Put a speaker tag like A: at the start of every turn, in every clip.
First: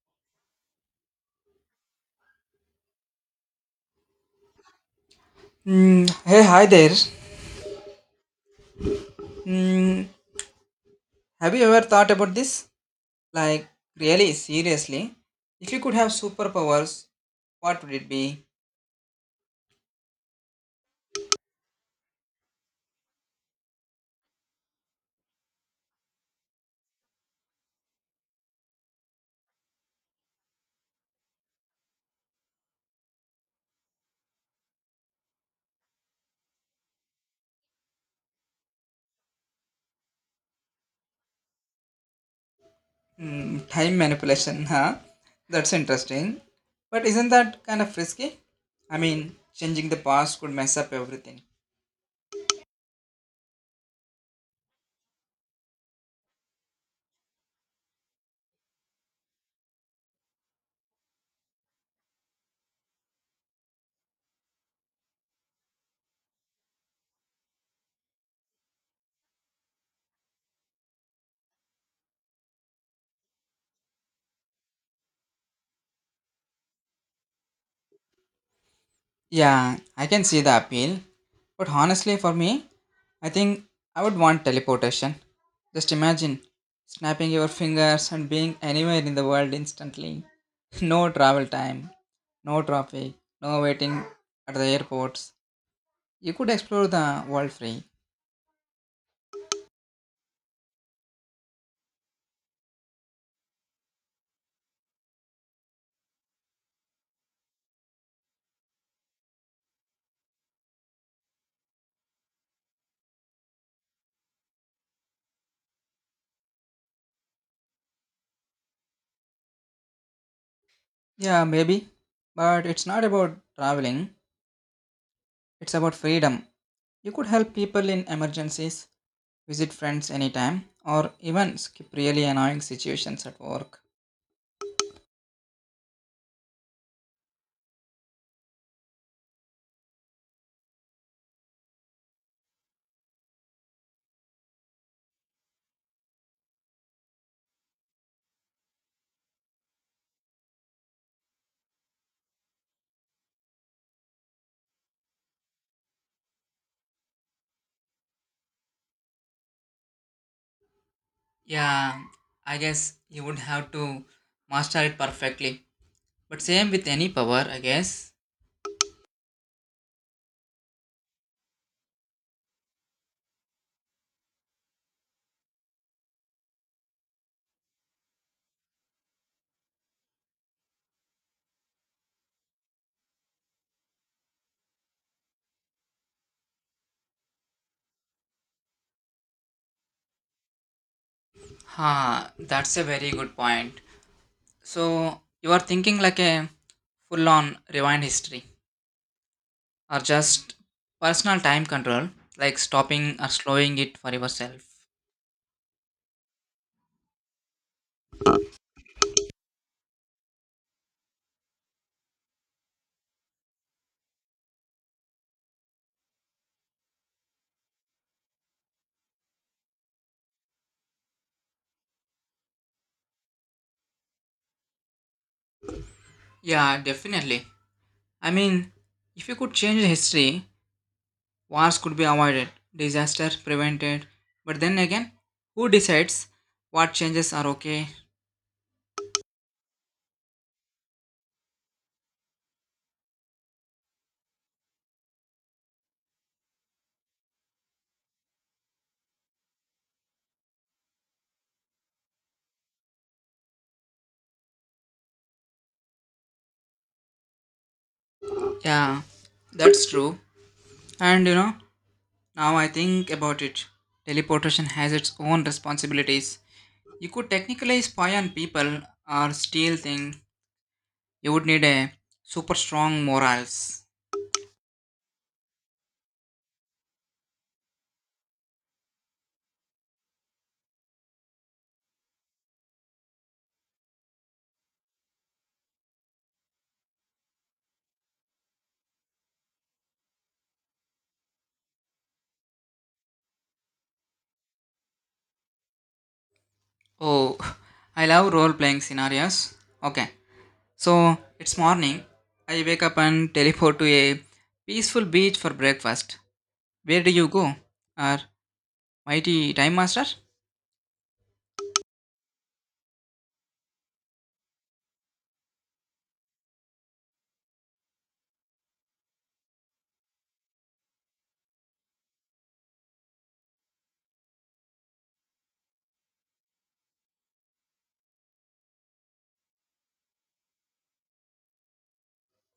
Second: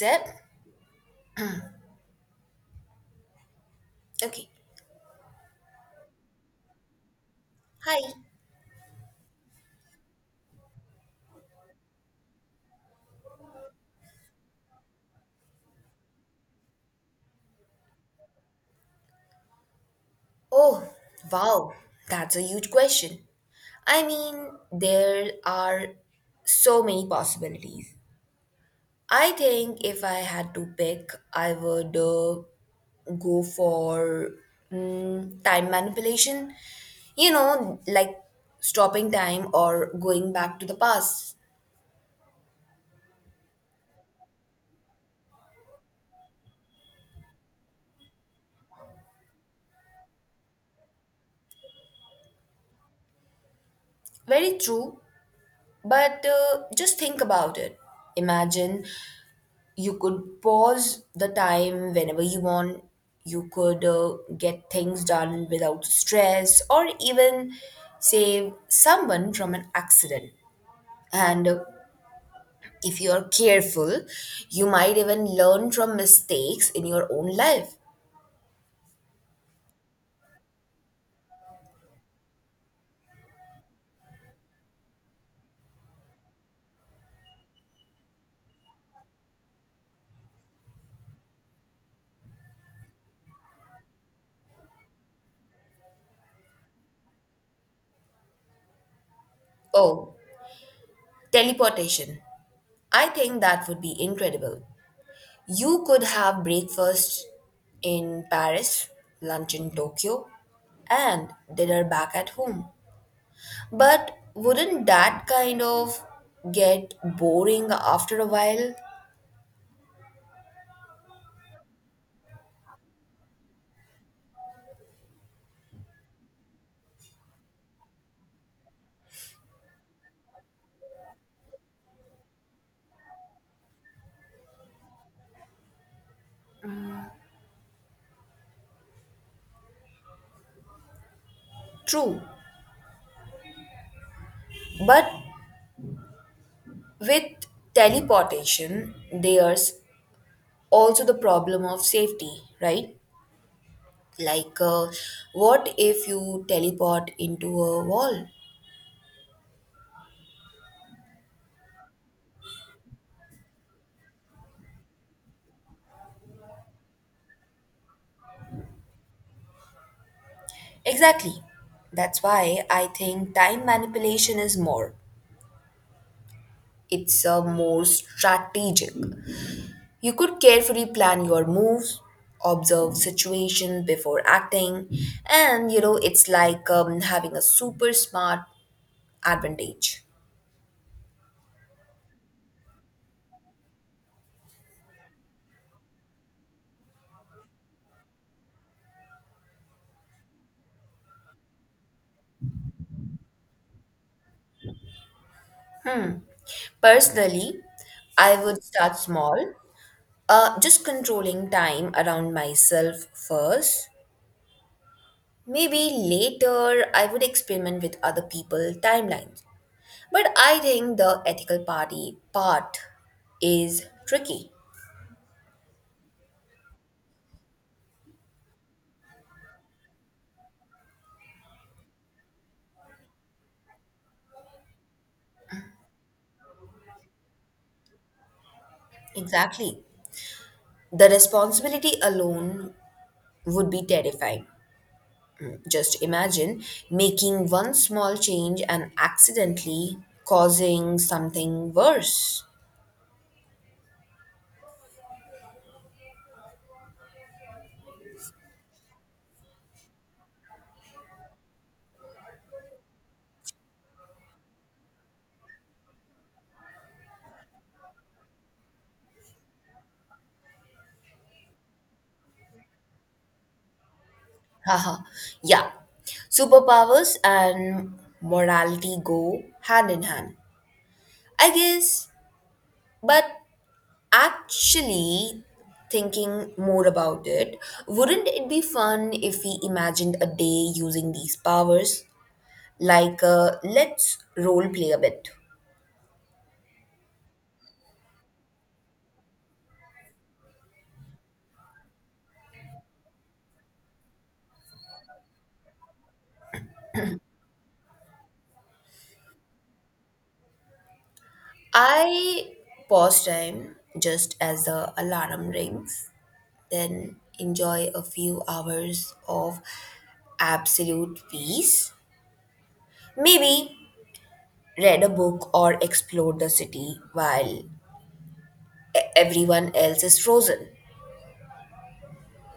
A: Deb? Okay.
B: Hey, hi there.
A: Hi.
B: Mm, have you ever thought about this? Like, really, seriously? If you could have superpowers, what would it be?
A: Oh, wow. That's a huge question. I mean, there are so many possibilities. I think if I had to pick, I would go for time manipulation. You know, like stopping time or going back to the past.
B: Time manipulation, huh? That's interesting. But isn't that kind of risky? I mean, changing the past could mess up everything.
A: Very true, but just think about it. Imagine you could pause the time whenever you want, you could get things done without stress, or even save someone from an accident, and if you're careful you might even learn from mistakes in your own life.
B: Yeah, I can see the appeal. But honestly, for me, I think I would want teleportation. Just imagine snapping your fingers and being anywhere in the world instantly. No travel time, no traffic, no waiting at the airports. You could explore the world free.
A: Oh, teleportation, I think that would be incredible. You could have breakfast in Paris, lunch in Tokyo, and dinner back at home. But wouldn't that kind of get boring after a while?
B: Yeah, maybe. But it's not about traveling, it's about freedom. You could help people in emergencies, visit friends anytime, or even skip really annoying situations at work.
A: True. But with teleportation, there's also the problem of safety, right? Like, what if you teleport into a wall?
B: Yeah, I guess you would have to master it perfectly. But same with any power, I guess.
A: Exactly. That's why I think time manipulation is more. It's a more strategic. You could carefully plan your moves, observe situation before acting, and you know it's like having a super smart advantage.
B: Ha, that's a very good point. So you are thinking like a full-on rewind history, or just personal time control, like stopping or slowing it for yourself.
A: Personally, I would start small, just controlling time around myself first. Maybe later I would experiment with other people timelines. But I think the ethical party part is tricky.
B: Yeah, definitely. I mean, if you could change the history, wars could be avoided, disaster prevented. But then again, who decides what changes are okay.
A: Exactly. The responsibility alone would be terrifying. Just imagine making one small change and accidentally causing something worse.
B: Yeah, that's true. And you know, now I think about it, teleportation has its own responsibilities. You could technically spy on people or steal things. You would need a super strong morals.
A: Haha, yeah. Superpowers and morality go hand in hand. I guess, but actually, thinking more about it, wouldn't it be fun if we imagined a day using these powers? Let's role play a bit.
B: Oh, I love role playing scenarios. Okay, so it's morning. I wake up and teleport to a peaceful beach for breakfast. Where do you go? Or mighty time master?
A: I pause time just as the alarm rings, then enjoy a few hours of absolute peace. Maybe read a book or explore the city while everyone else is frozen.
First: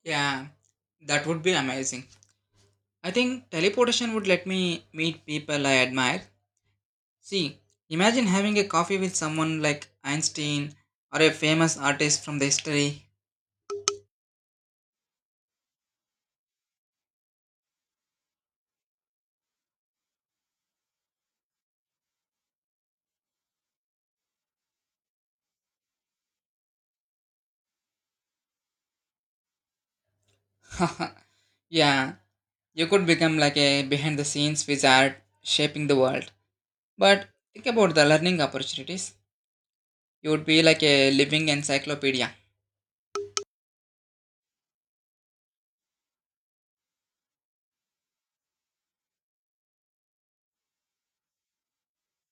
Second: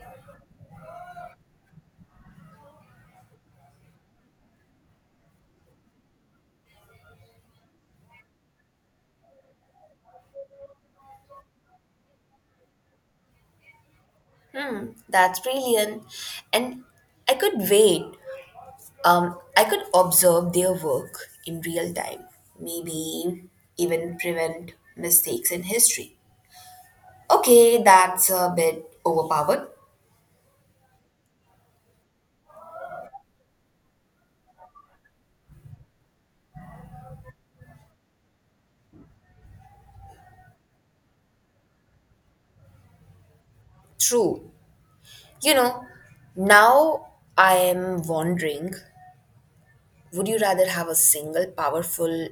B: Yeah, that would be amazing. I think teleportation would let me meet people I admire. See, imagine having a coffee with someone like Einstein or a famous artist from the history.
A: Hmm, that's brilliant. And I could wait. I could observe their work in real time. Maybe even prevent mistakes in history. Okay, that's a bit overpowered.
B: Yeah, you could become like a behind the scenes wizard shaping the world. But think about the learning opportunities. You would be like a living encyclopedia.
A: True. You know, now I am wondering, would you rather have a single powerful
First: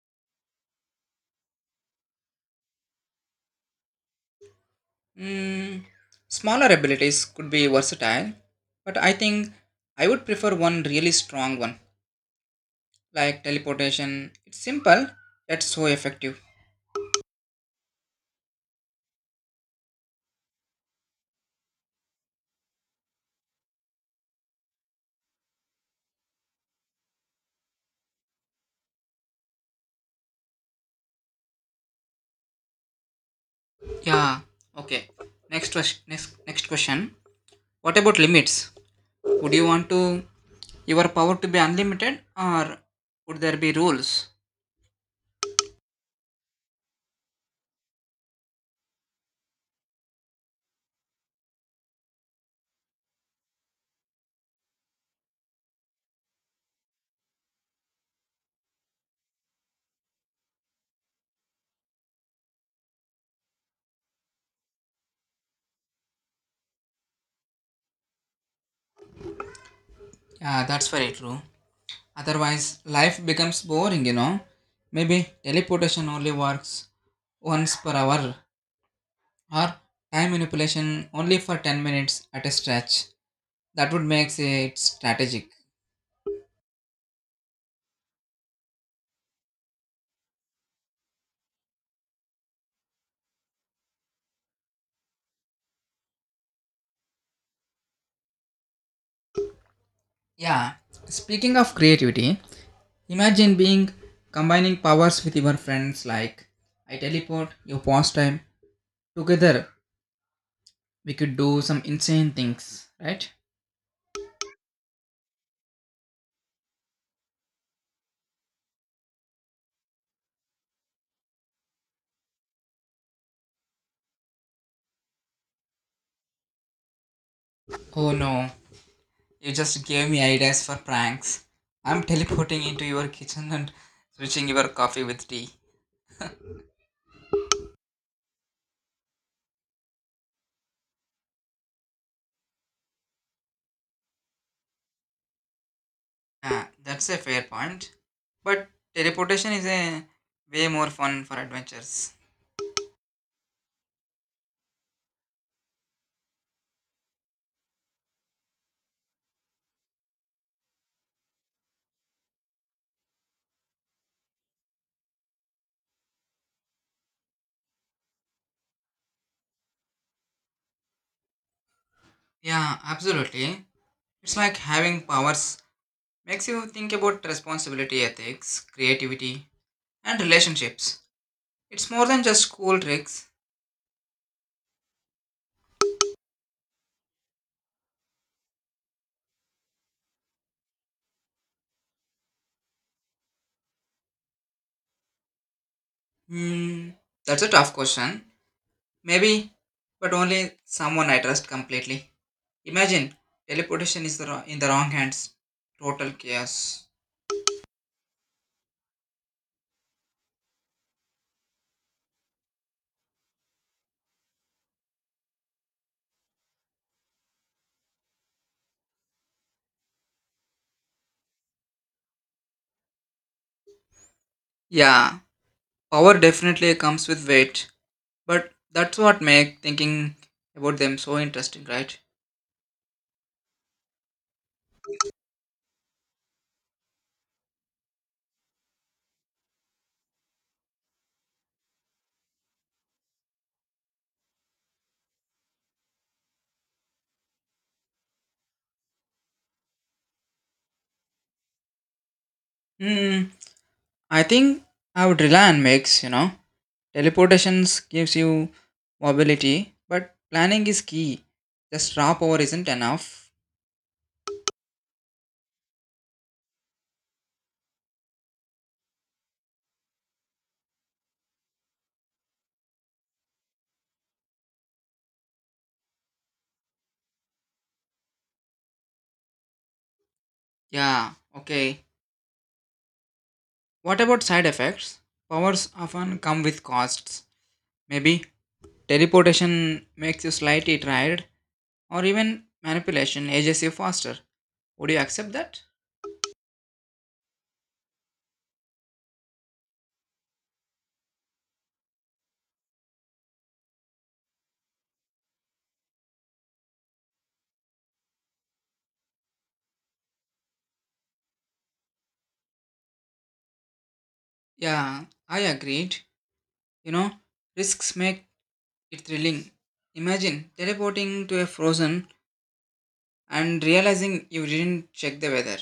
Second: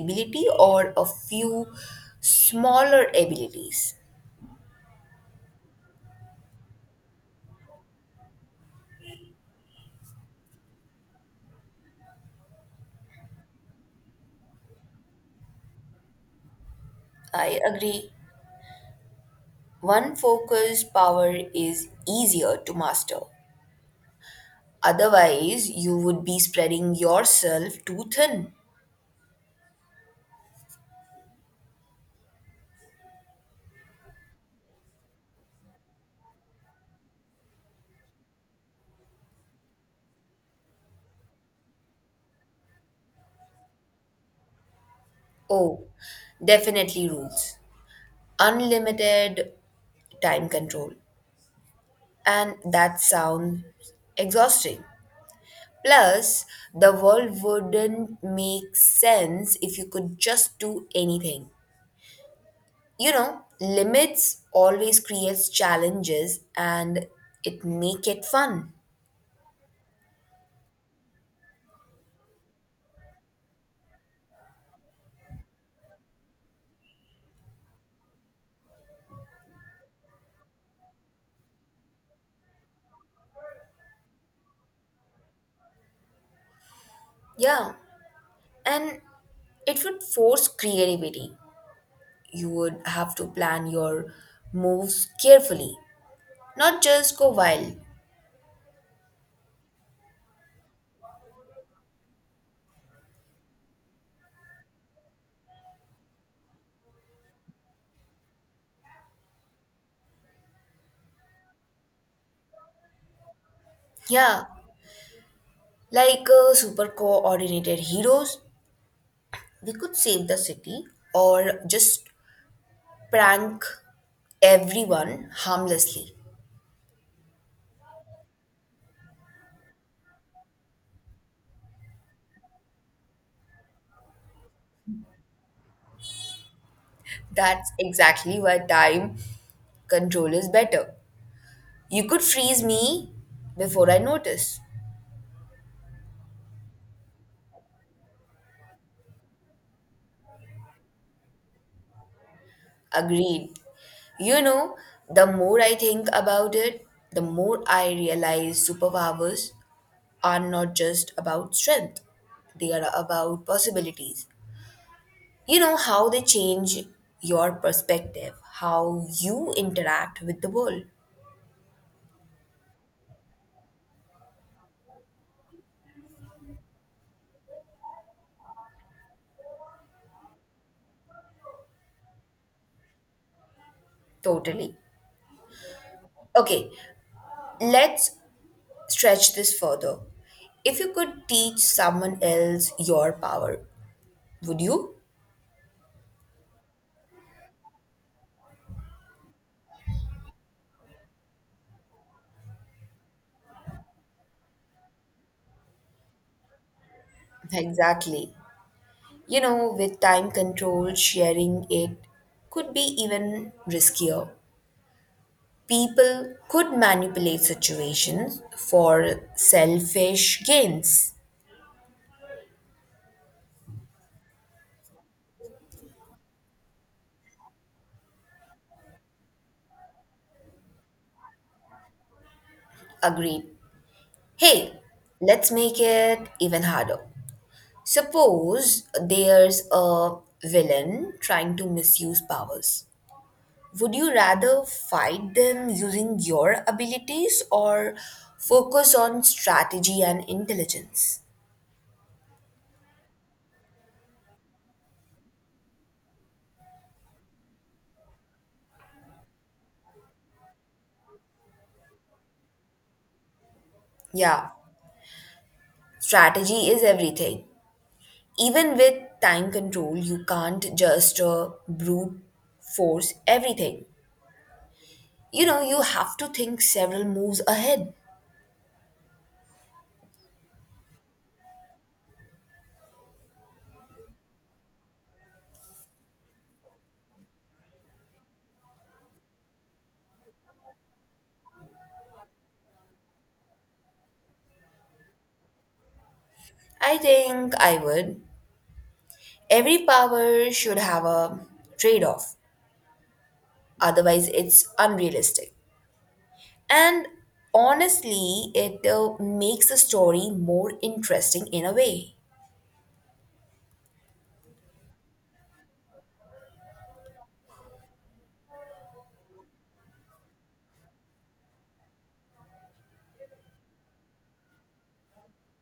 A: ability or a few smaller abilities?
B: Mm, Smaller abilities could be versatile, but I think I would prefer one really strong one, like teleportation. It's simple, that's so effective.
A: I agree. One focused power is easier to master. Otherwise, you would be spreading yourself too thin.
B: Yeah. Okay. Next question. Next question. What about limits? Would you want to your power to be unlimited, or would there be rules?
A: Oh, definitely rules. Unlimited time control, and that sounds exhausting. Plus, the world wouldn't make sense if you could just do anything. You know, limits always creates challenges and it make it fun.
B: Yeah, that's very true. Otherwise, life becomes boring. You know. Maybe teleportation only works once per hour, or time manipulation only for 10 minutes at a stretch. That would make it strategic.
A: Yeah, and it would force creativity. You would have to plan your moves carefully, not just go wild.
B: Yeah. Speaking of creativity, imagine being combining powers with your friends like I teleport, you pause time. Together we could do some insane things, right?
A: Yeah, like super coordinated heroes. We could save the city or just prank everyone harmlessly.
B: Oh no, you just gave me ideas for pranks. I'm teleporting into your kitchen and switching your coffee with tea.
A: That's exactly why time control is better. You could freeze me before I notice.
B: Ah, that's a fair point. But teleportation is a way more fun for adventures.
A: Agreed. You know, the more I think about it, the more I realize superpowers are not just about strength, they are about possibilities. You know how they change your perspective, how you interact with the world.
B: Yeah, absolutely. It's like having powers makes you think about responsibility, ethics, creativity, and relationships. It's more than just cool tricks.
A: Totally. Okay, let's stretch this further. If you could teach someone else your power, would you?
B: Hmm, that's a tough question. Maybe, but only someone I trust completely. Imagine teleportation is the wrong, in the wrong hands. Total chaos.
A: Exactly. You know, with time control, sharing it could be even riskier. People could manipulate situations for selfish gains.
B: Yeah, power definitely comes with weight, but that's what makes thinking about them so interesting, right?
A: Agreed. Hey, let's make it even harder. Suppose there's a villain trying to misuse powers. Would you rather fight them using your abilities or focus on strategy and intelligence?
B: Hmm, I think I would rely on mix, you know. Teleportations gives you mobility, but planning is key. Just raw power isn't enough.
A: Yeah, strategy is everything. Even with time control, you can't just brute force everything. You know, you have to think several moves ahead.
B: Yeah, okay. What about side effects? Powers often come with costs. Maybe teleportation makes you slightly tired, or even manipulation ages you faster. Would you accept that?
A: I think I would. Every power should have a trade off, otherwise, it's unrealistic. And honestly, it makes a story more interesting in a way,
B: Yeah, I agreed. You know, risks make it thrilling. Imagine teleporting to a frozen and realizing you didn't check the weather.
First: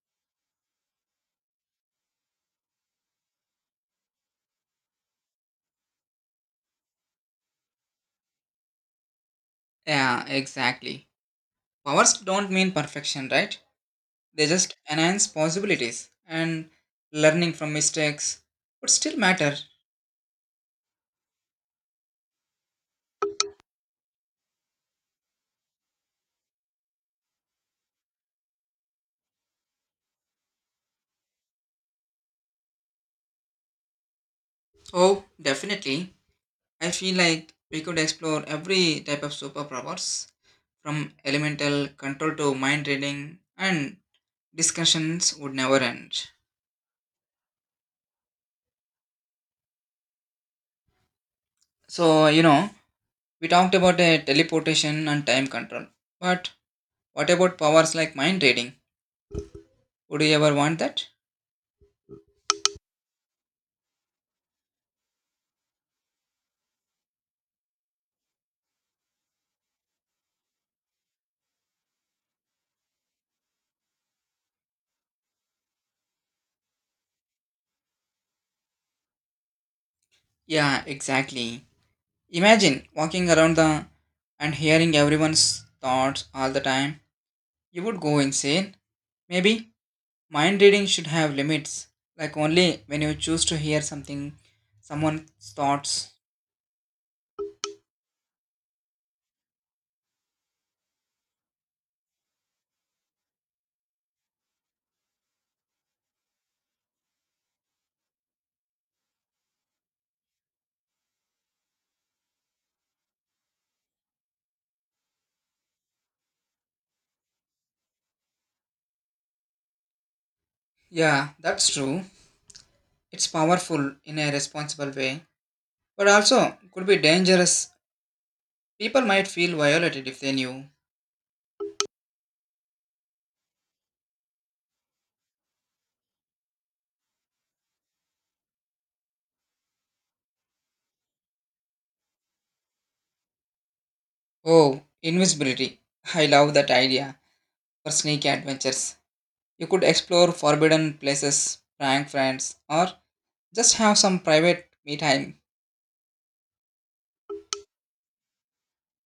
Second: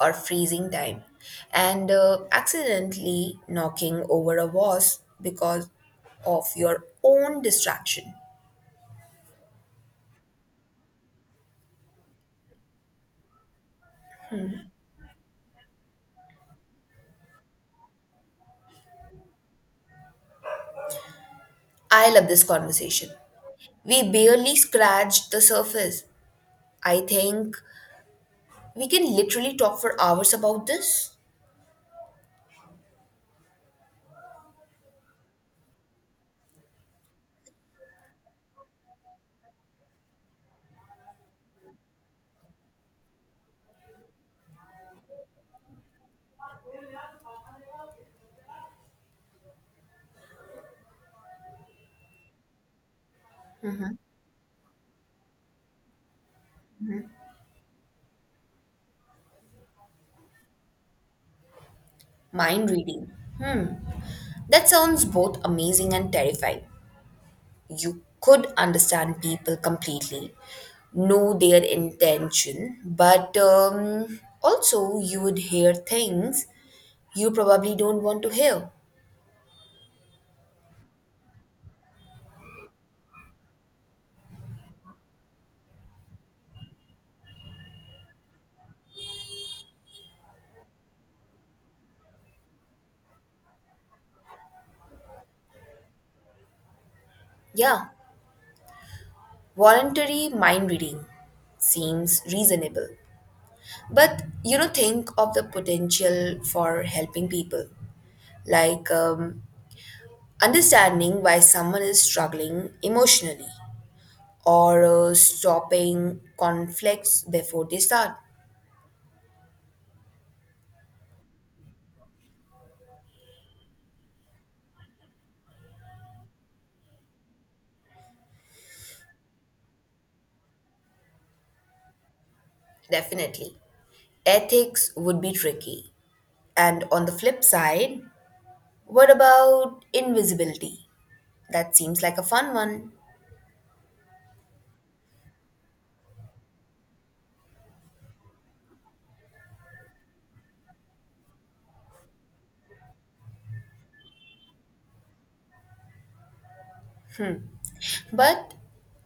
A: or freezing time, and accidentally knocking over a vase because of your own distraction.
B: Yeah, exactly. Powers don't mean perfection, right? They just enhance possibilities and learning from mistakes would still matter.
A: I love this conversation. We barely scratched the surface. I think we can literally talk for hours about this.
B: So definitely, I feel like we could explore every type of superpowers from elemental control to mind reading and discussions would never end. So, you know, we talked about teleportation and time control. But what about powers like mind reading? Would you ever want that?
A: Mind reading. Hmm. That sounds both amazing and terrifying. You could understand people completely, know their intention, but also you would hear things you probably don't want to hear.
B: Yeah, exactly. Imagine walking around the and hearing everyone's thoughts all the time. You would go insane. Maybe mind reading should have limits, like only when you choose to hear something, someone's thoughts.
A: Yeah, voluntary mind reading seems reasonable. But you know, think of the potential for helping people, like understanding why someone is struggling emotionally or stopping conflicts before they start.
B: Yeah, that's true. It's powerful in a responsible way, but also could be dangerous. People might feel violated if they knew.
A: Definitely. Ethics would be tricky. And on the flip side, what about invisibility? That seems like a fun one,
B: Oh, invisibility. I love that idea for sneaky adventures. You could explore forbidden places, prank friends, or just have some private me time.
A: but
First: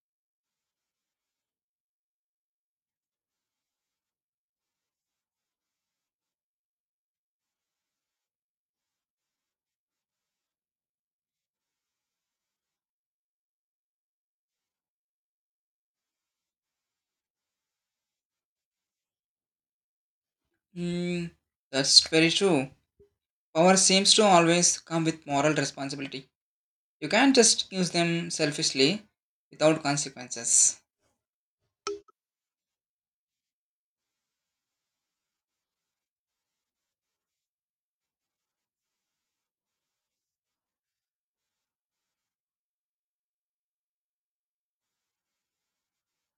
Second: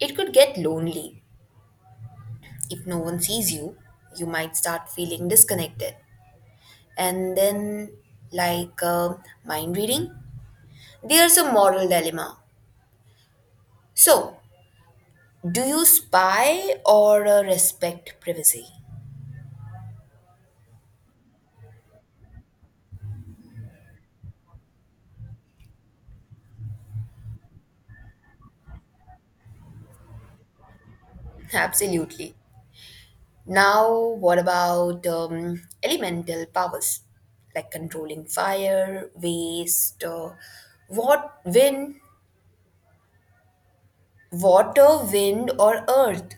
A: it could get lonely. If no one sees you, you might start feeling disconnected. And then, like mind reading, there's a moral dilemma. So, do you spy or respect privacy?
B: Hmm, that's very true. Power seems to always come with moral responsibility. You can't just use them selfishly without consequences.
A: Absolutely. Now, what about elemental powers like controlling fire, waste, what wind, water, wind, or earth?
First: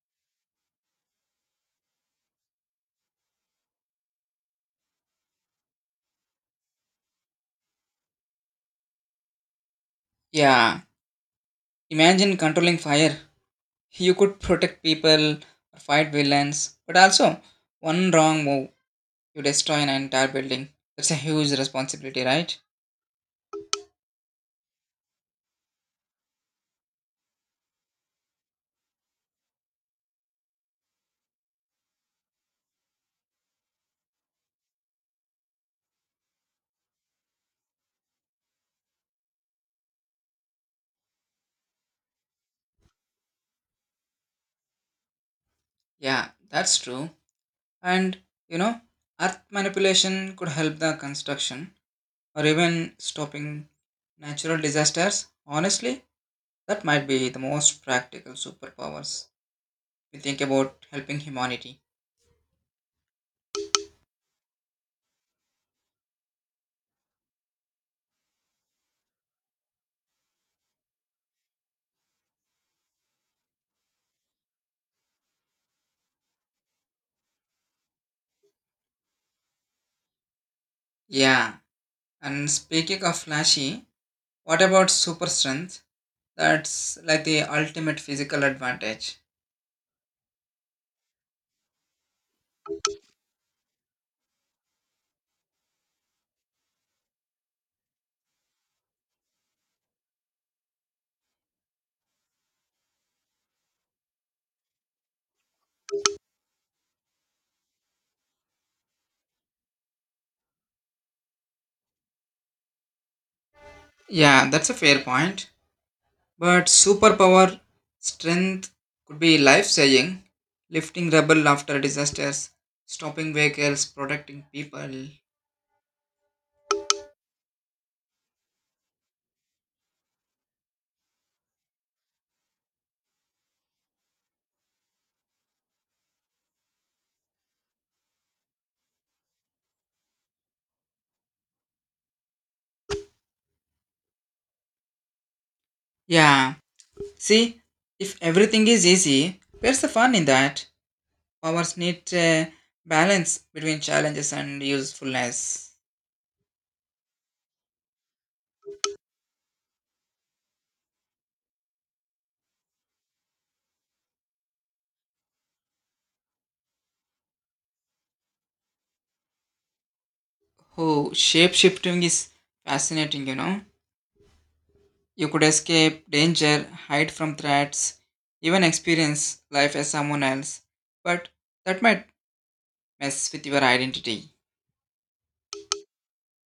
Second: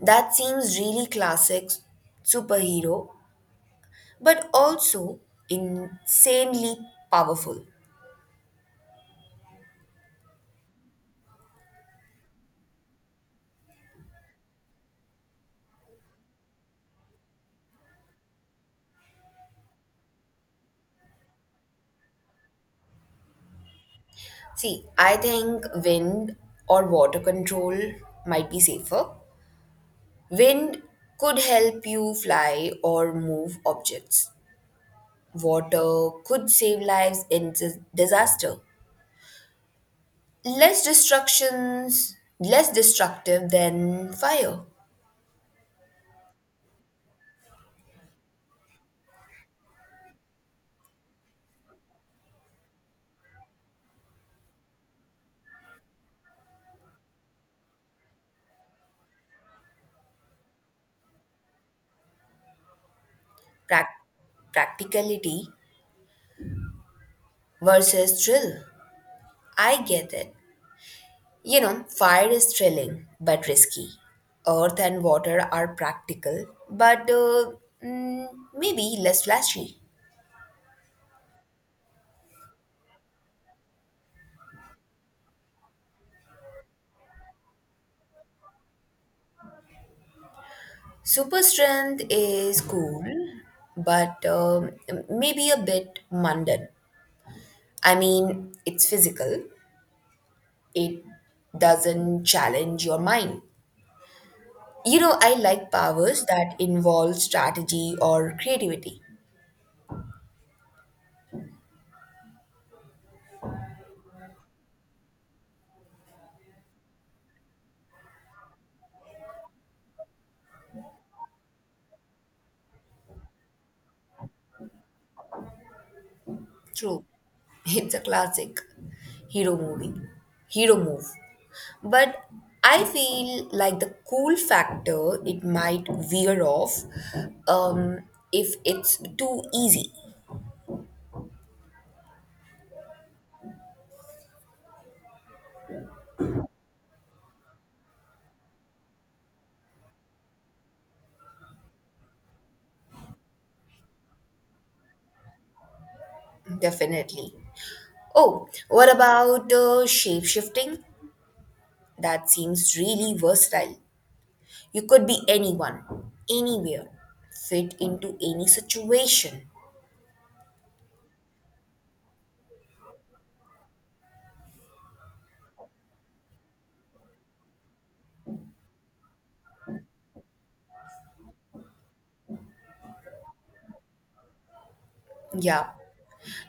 A: That seems really classic superhero, but also insanely powerful.
B: Yeah, imagine controlling fire. You could protect people or fight villains, but also one wrong move, you destroy an entire building. That's a huge responsibility, right?
A: See, I think wind or water control might be safer. Wind could help you fly or move objects. Water could save lives in disaster. Less destructions, less destructive than fire.
B: Yeah, that's true. And you know, earth manipulation could help the construction or even stopping natural disasters? Honestly, that might be the most practical superpowers. We think about helping humanity.
A: Prac- Practicality versus thrill. I get it. You know, fire is thrilling but risky. Earth and water are practical but mm, maybe less flashy.
B: Yeah, and speaking of flashy, what about super strength? That's like the ultimate physical advantage.
A: Super strength is cool but maybe a bit mundane. I mean, it's physical, it doesn't challenge your mind. You know, I like powers that involve strategy or creativity.
B: Yeah, that's a fair point. But superpower strength could be life saving, lifting rubble after disasters, stopping vehicles, protecting people.
A: True. It's a classic hero movie. Hero move. But I feel like the cool factor it might veer off um, if it's too easy.
B: Yeah, see, if everything is easy, where's the fun in that? Powers need a balance between challenges and usefulness.
A: Definitely. Oh, what about shape shifting? That seems really versatile. You could be anyone, anywhere, fit into any situation.
B: Oh, shape shifting is fascinating, you know. You could escape danger, hide from threats, even experience life as someone else. But that might mess with your identity.
A: Yeah,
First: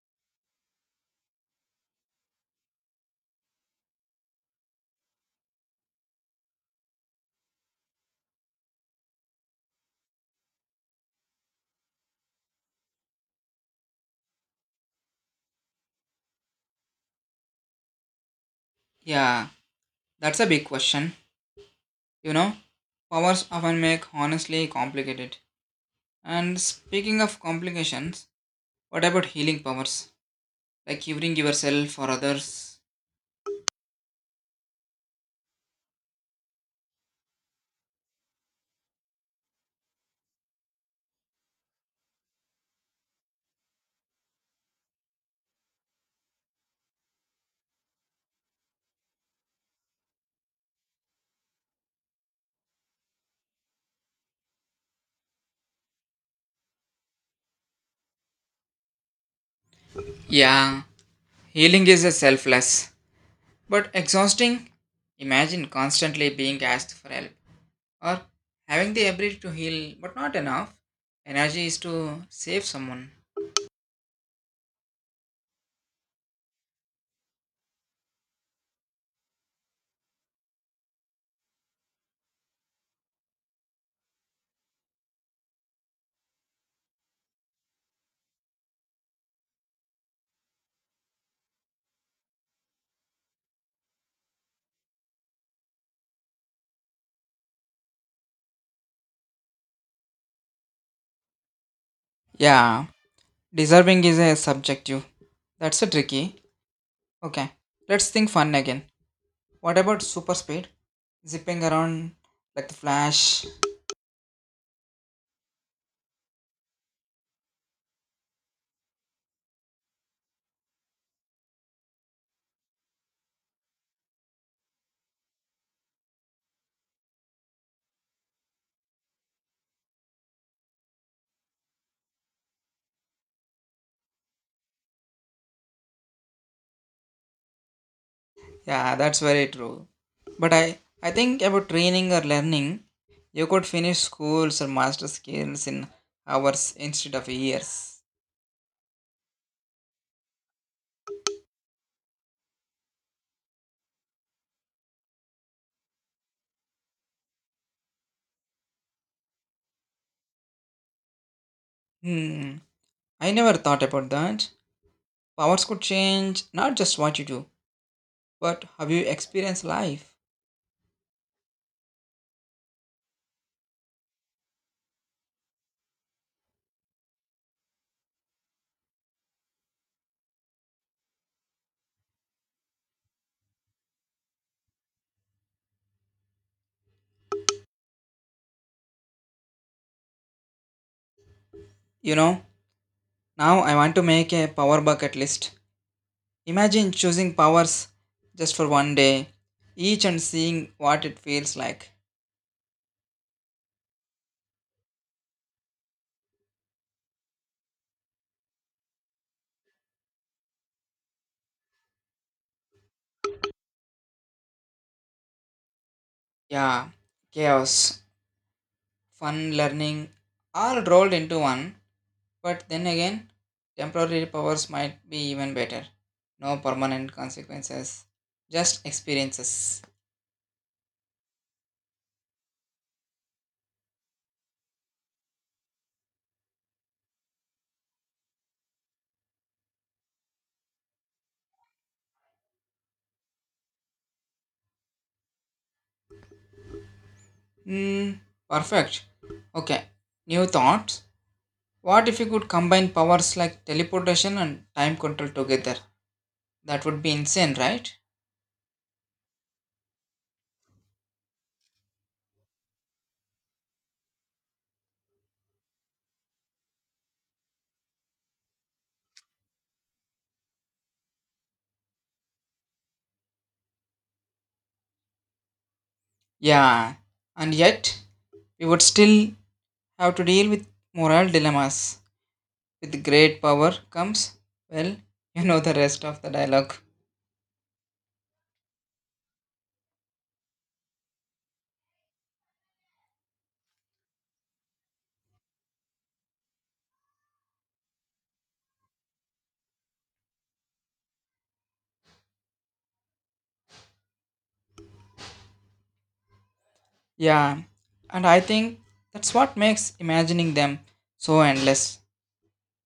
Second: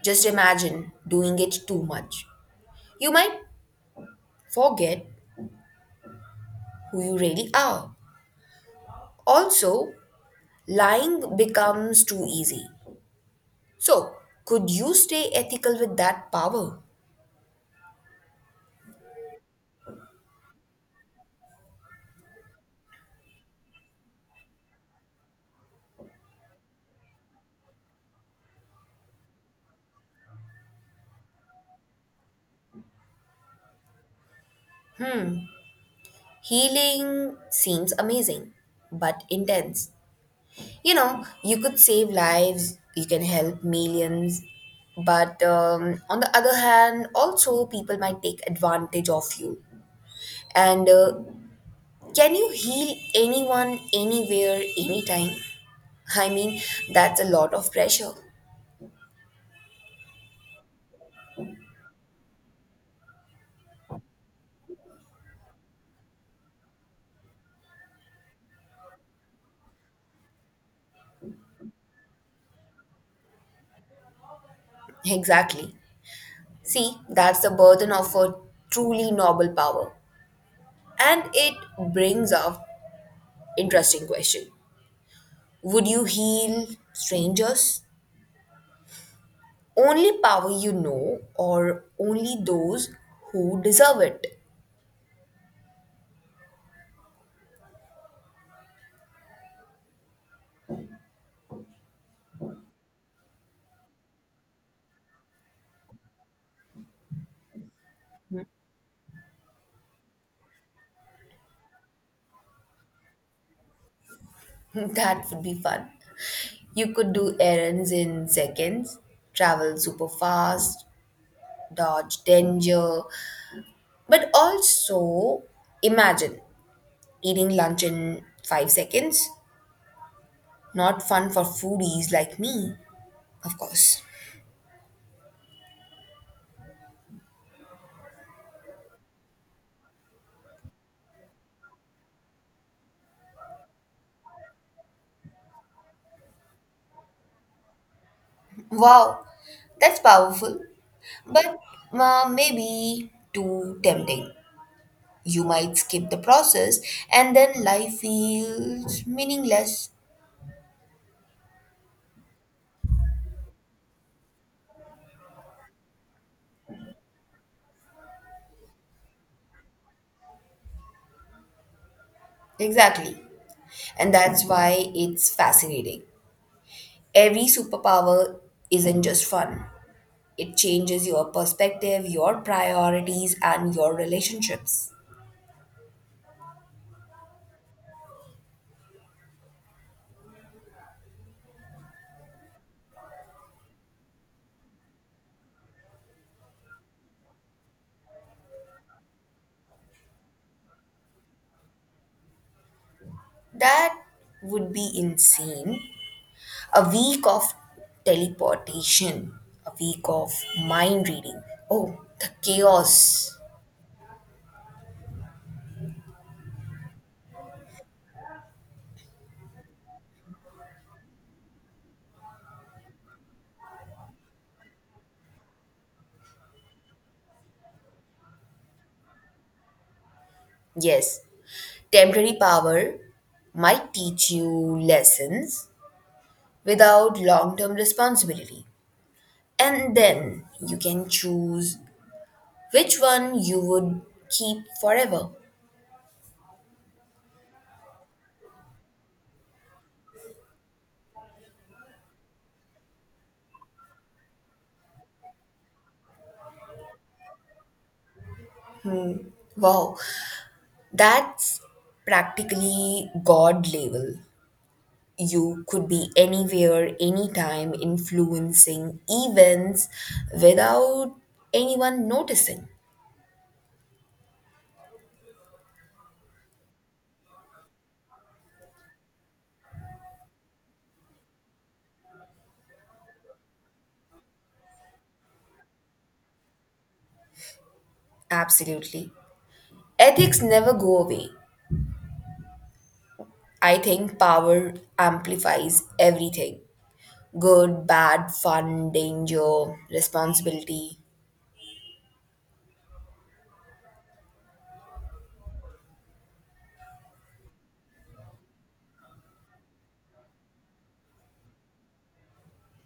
A: just imagine doing it too much. You might forget who you really are. Also, lying becomes too easy. So, could you stay ethical with that power?
B: Yeah, that's a big question. You know, powers often make honestly complicated. And speaking of complications, what about healing powers? Like curing yourself or others?
A: Healing seems amazing, but intense. You know, you could save lives, you can help millions, but on the other hand, also people might take advantage of you. And can you heal anyone, anywhere, anytime? I mean, that's a lot of pressure.
B: Yeah, healing is a selfless. But exhausting? Imagine constantly being asked for help or having the ability to heal but not enough energy is to save someone.
A: Exactly. See, that's the burden of a truly noble power. And it brings up interesting question. Would you heal strangers? Only power you know, or only those who deserve it.
B: Yeah, deserving is a subjective. That's a tricky. Okay, let's think fun again. What about super speed? Zipping around like the flash.
A: That would be fun. You could do errands in seconds, travel super fast, dodge danger, but also imagine eating lunch in 5 seconds. Not fun for foodies like me, of course.
B: Yeah, that's very true. But I think about training or learning, you could finish schools or master skills in hours instead of years.
A: Wow, that's powerful, but maybe too tempting. You might skip the process and then life feels meaningless.
B: Hmm. I never thought about that. Powers could change not just what you do, but how you experience life.
A: Exactly. And that's why it's fascinating. Every superpower isn't just fun, it changes your perspective, your priorities, and your relationships.
B: You know, now I want to make a power bucket list. Imagine choosing powers just for one day, each and seeing what it feels like.
A: That would be insane. A week of teleportation, a week of mind reading. Oh, the chaos.
B: Yeah, chaos, fun, learning, all rolled into one. But then again, temporary powers might be even better. No permanent consequences, just experiences.
A: Yes, temporary power might teach you lessons without long term responsibility. And then you can choose which one you would keep forever.
B: Hmm, perfect. Okay. New thoughts. What if you could combine powers like teleportation and time control together? That would be insane, right?
A: Wow, that's practically God level. You could be anywhere, anytime, influencing events without anyone noticing.
B: Yeah. And yet, we would still have to deal with moral dilemmas. With great power comes, well, you know the rest of the dialogue.
A: Absolutely. Ethics never go away. I think power amplifies everything, good, bad, fun, danger, responsibility.
B: Yeah. And I think that's what makes imagining them so endless.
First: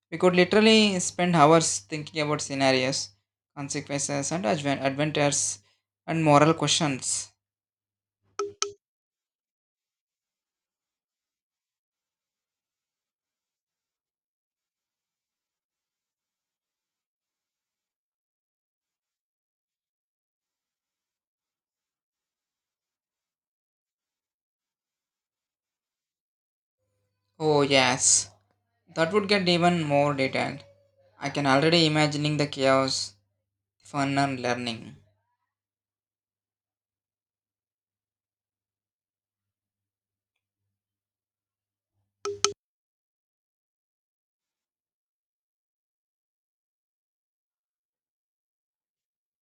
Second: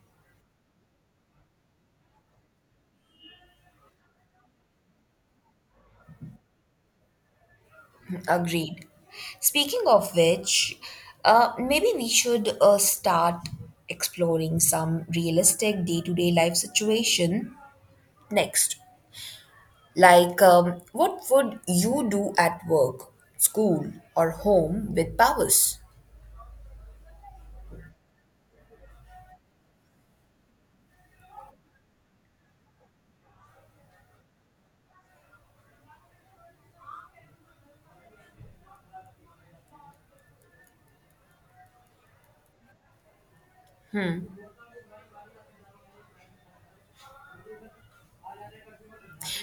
B: We could literally spend hours thinking about scenarios, consequences, and adventures and moral questions.
A: Agreed. Speaking of which, maybe we should start exploring some realistic day to day life situation next. What would you do at work, school, or home with powers?
B: Oh, yes, that would get even more detailed. I can already imagining the chaos, fun, and learning.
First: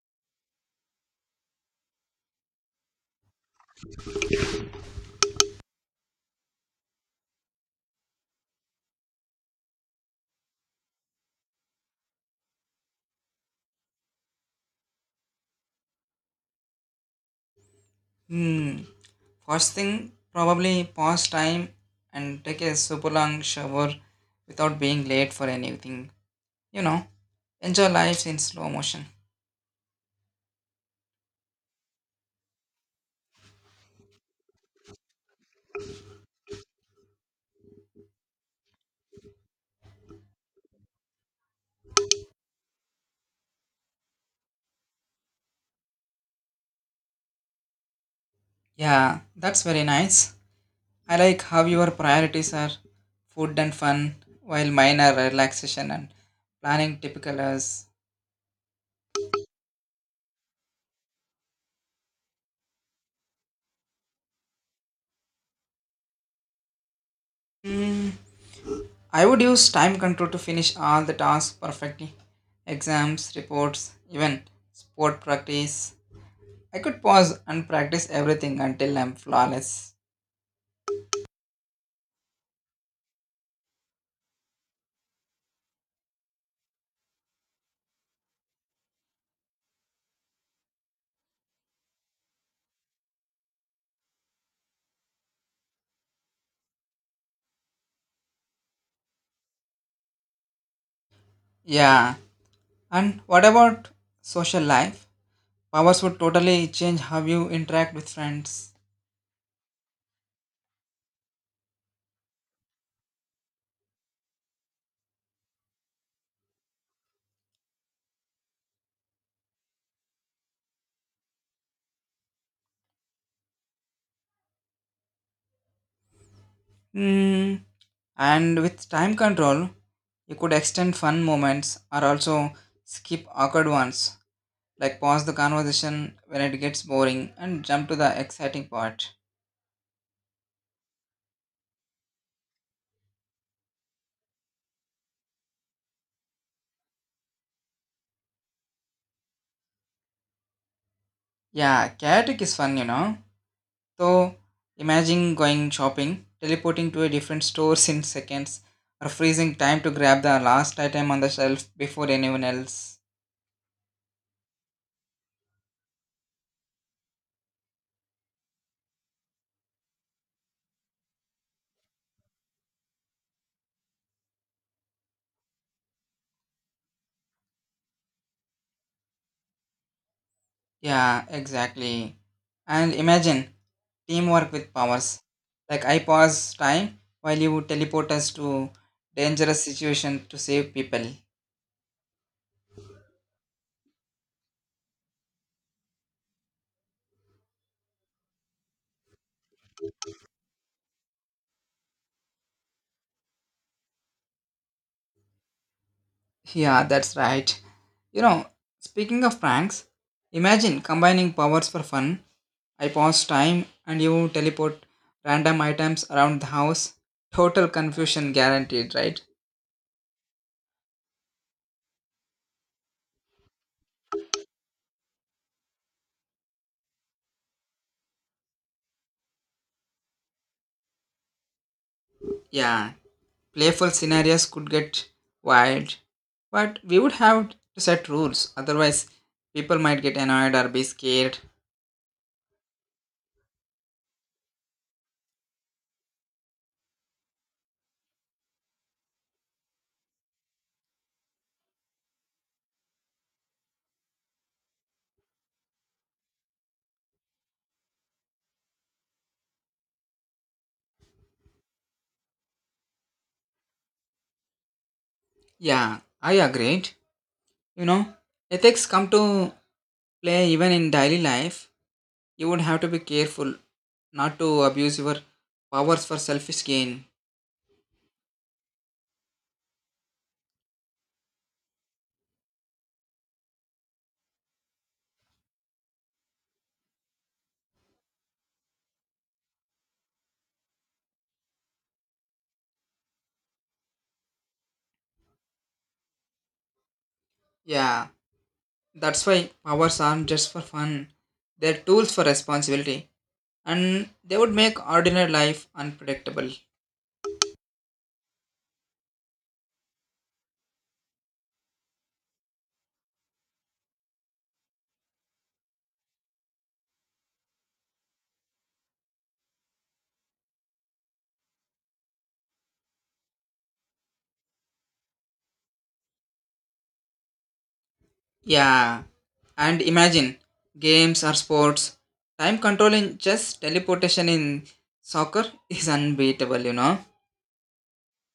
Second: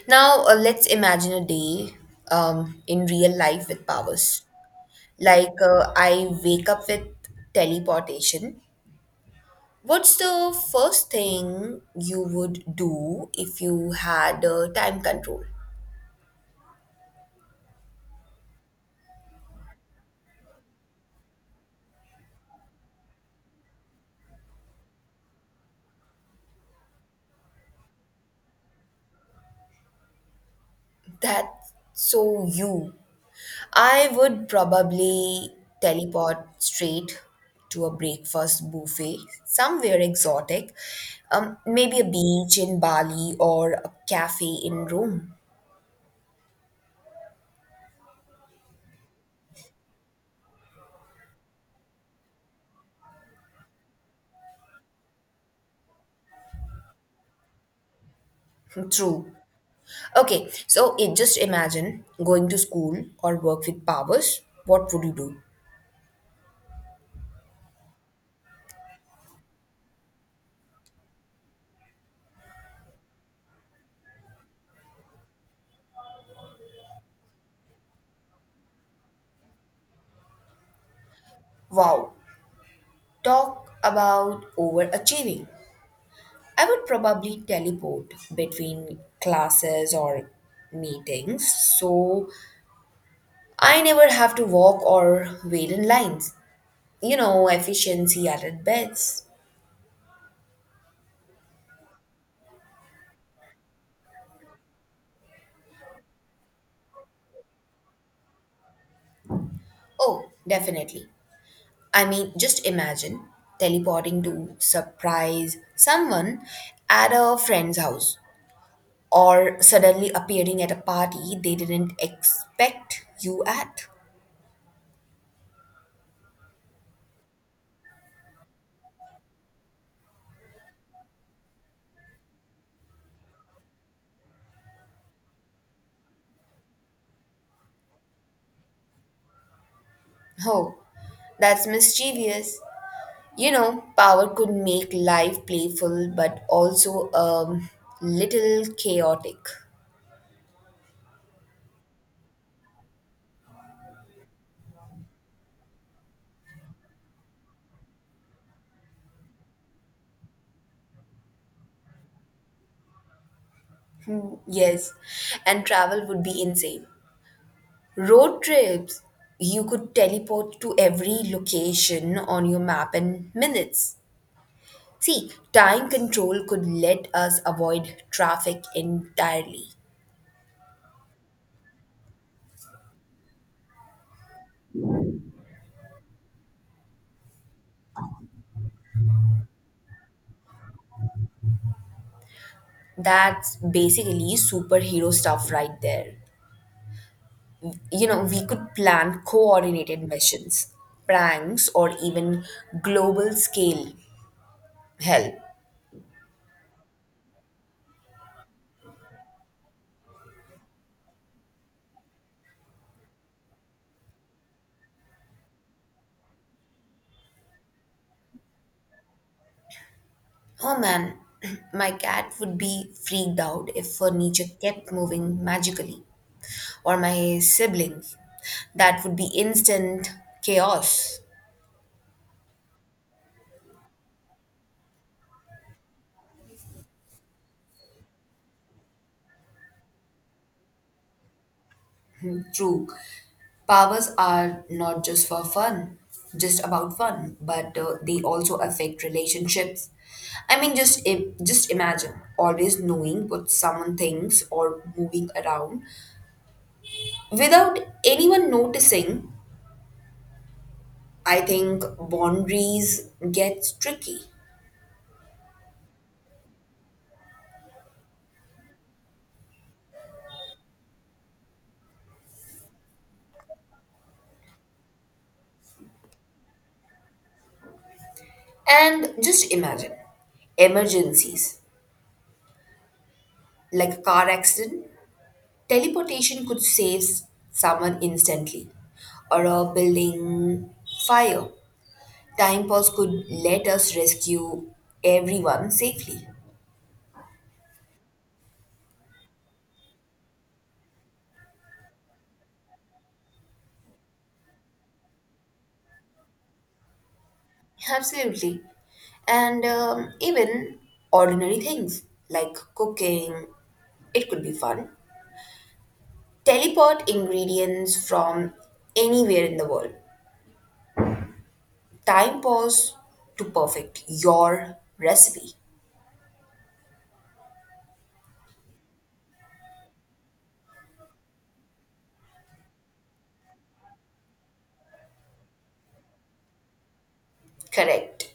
A: Now, let's imagine a day in real life with powers. I wake up with teleportation. What's the first thing you would do if you had time control?
B: Hmm. First thing, probably pause time and take a super long shower without being late for anything. You know, enjoy life in slow motion.
A: That's so you. I would probably teleport straight to a breakfast buffet somewhere exotic, maybe a beach in Bali or a cafe in Rome.
B: Yeah, that's very nice. I like how your priorities are food and fun, while mine are relaxation and planning typical as.
A: True. Okay, so it just imagine going to school or work with powers. What would you do?
B: I would use time control to finish all the tasks perfectly exams, reports, even sport practice. I could pause and practice everything until I'm flawless.
A: Wow, talk about overachieving. I would probably teleport between classes or meetings so I never have to walk or wait in lines. You know, efficiency at its best.
B: Yeah. And what about social life? Powers would totally change how you interact with friends.
A: Oh, definitely. I mean, just imagine teleporting to surprise someone at a friend's house or suddenly appearing at a party they didn't expect you at.
B: Mm, and with time control, you could extend fun moments or also skip awkward ones, like pause the conversation when it gets boring and jump to the exciting part.
A: Oh, that's mischievous. You know, power could make life playful but also a little chaotic.
B: Yeah, chaotic is fun, you know. So imagine going shopping, teleporting to a different store in seconds, or freezing time to grab the last item on the shelf before anyone else.
A: Hmm, yes, and travel would be insane. Road trips, you could teleport to every location on your map in minutes. See, time control could let us avoid traffic entirely.
B: Yeah, exactly. And imagine teamwork with powers. Like I pause time while you teleport us to dangerous situation to save people.
A: That's basically superhero stuff right there. You know, we could plan coordinated missions, pranks, or even global scale help.
B: Yeah, that's right. You know, speaking of pranks, imagine combining powers for fun. I pause time and you teleport random items around the house. Total confusion guaranteed, right?
A: Oh man, my cat would be freaked out if furniture kept moving magically, or my siblings. That would be instant chaos.
B: Yeah, playful scenarios could get wild, but we would have to set rules, otherwise, people might get annoyed or be scared.
A: True. Powers are not just for fun, just about fun, but they also affect relationships. I mean, just imagine always knowing what someone thinks or moving around without anyone noticing. I think boundaries get tricky,
B: Yeah, I agreed. You know, ethics come to play even in daily life. You would have to be careful not to abuse your powers for selfish gain.
A: and just imagine emergencies like a car accident. Teleportation could save someone instantly, or a building fire. Time pause could let us rescue everyone safely.
B: Yeah, that's why powers aren't just for fun, they're tools for responsibility, and they would make ordinary life unpredictable.
A: Absolutely. And even ordinary things like cooking, it could be fun. Teleport ingredients from anywhere in the world. Time pause to perfect your recipe.
B: Yeah, and imagine games or sports. Time control in just teleportation in soccer is unbeatable, you know.
A: Correct.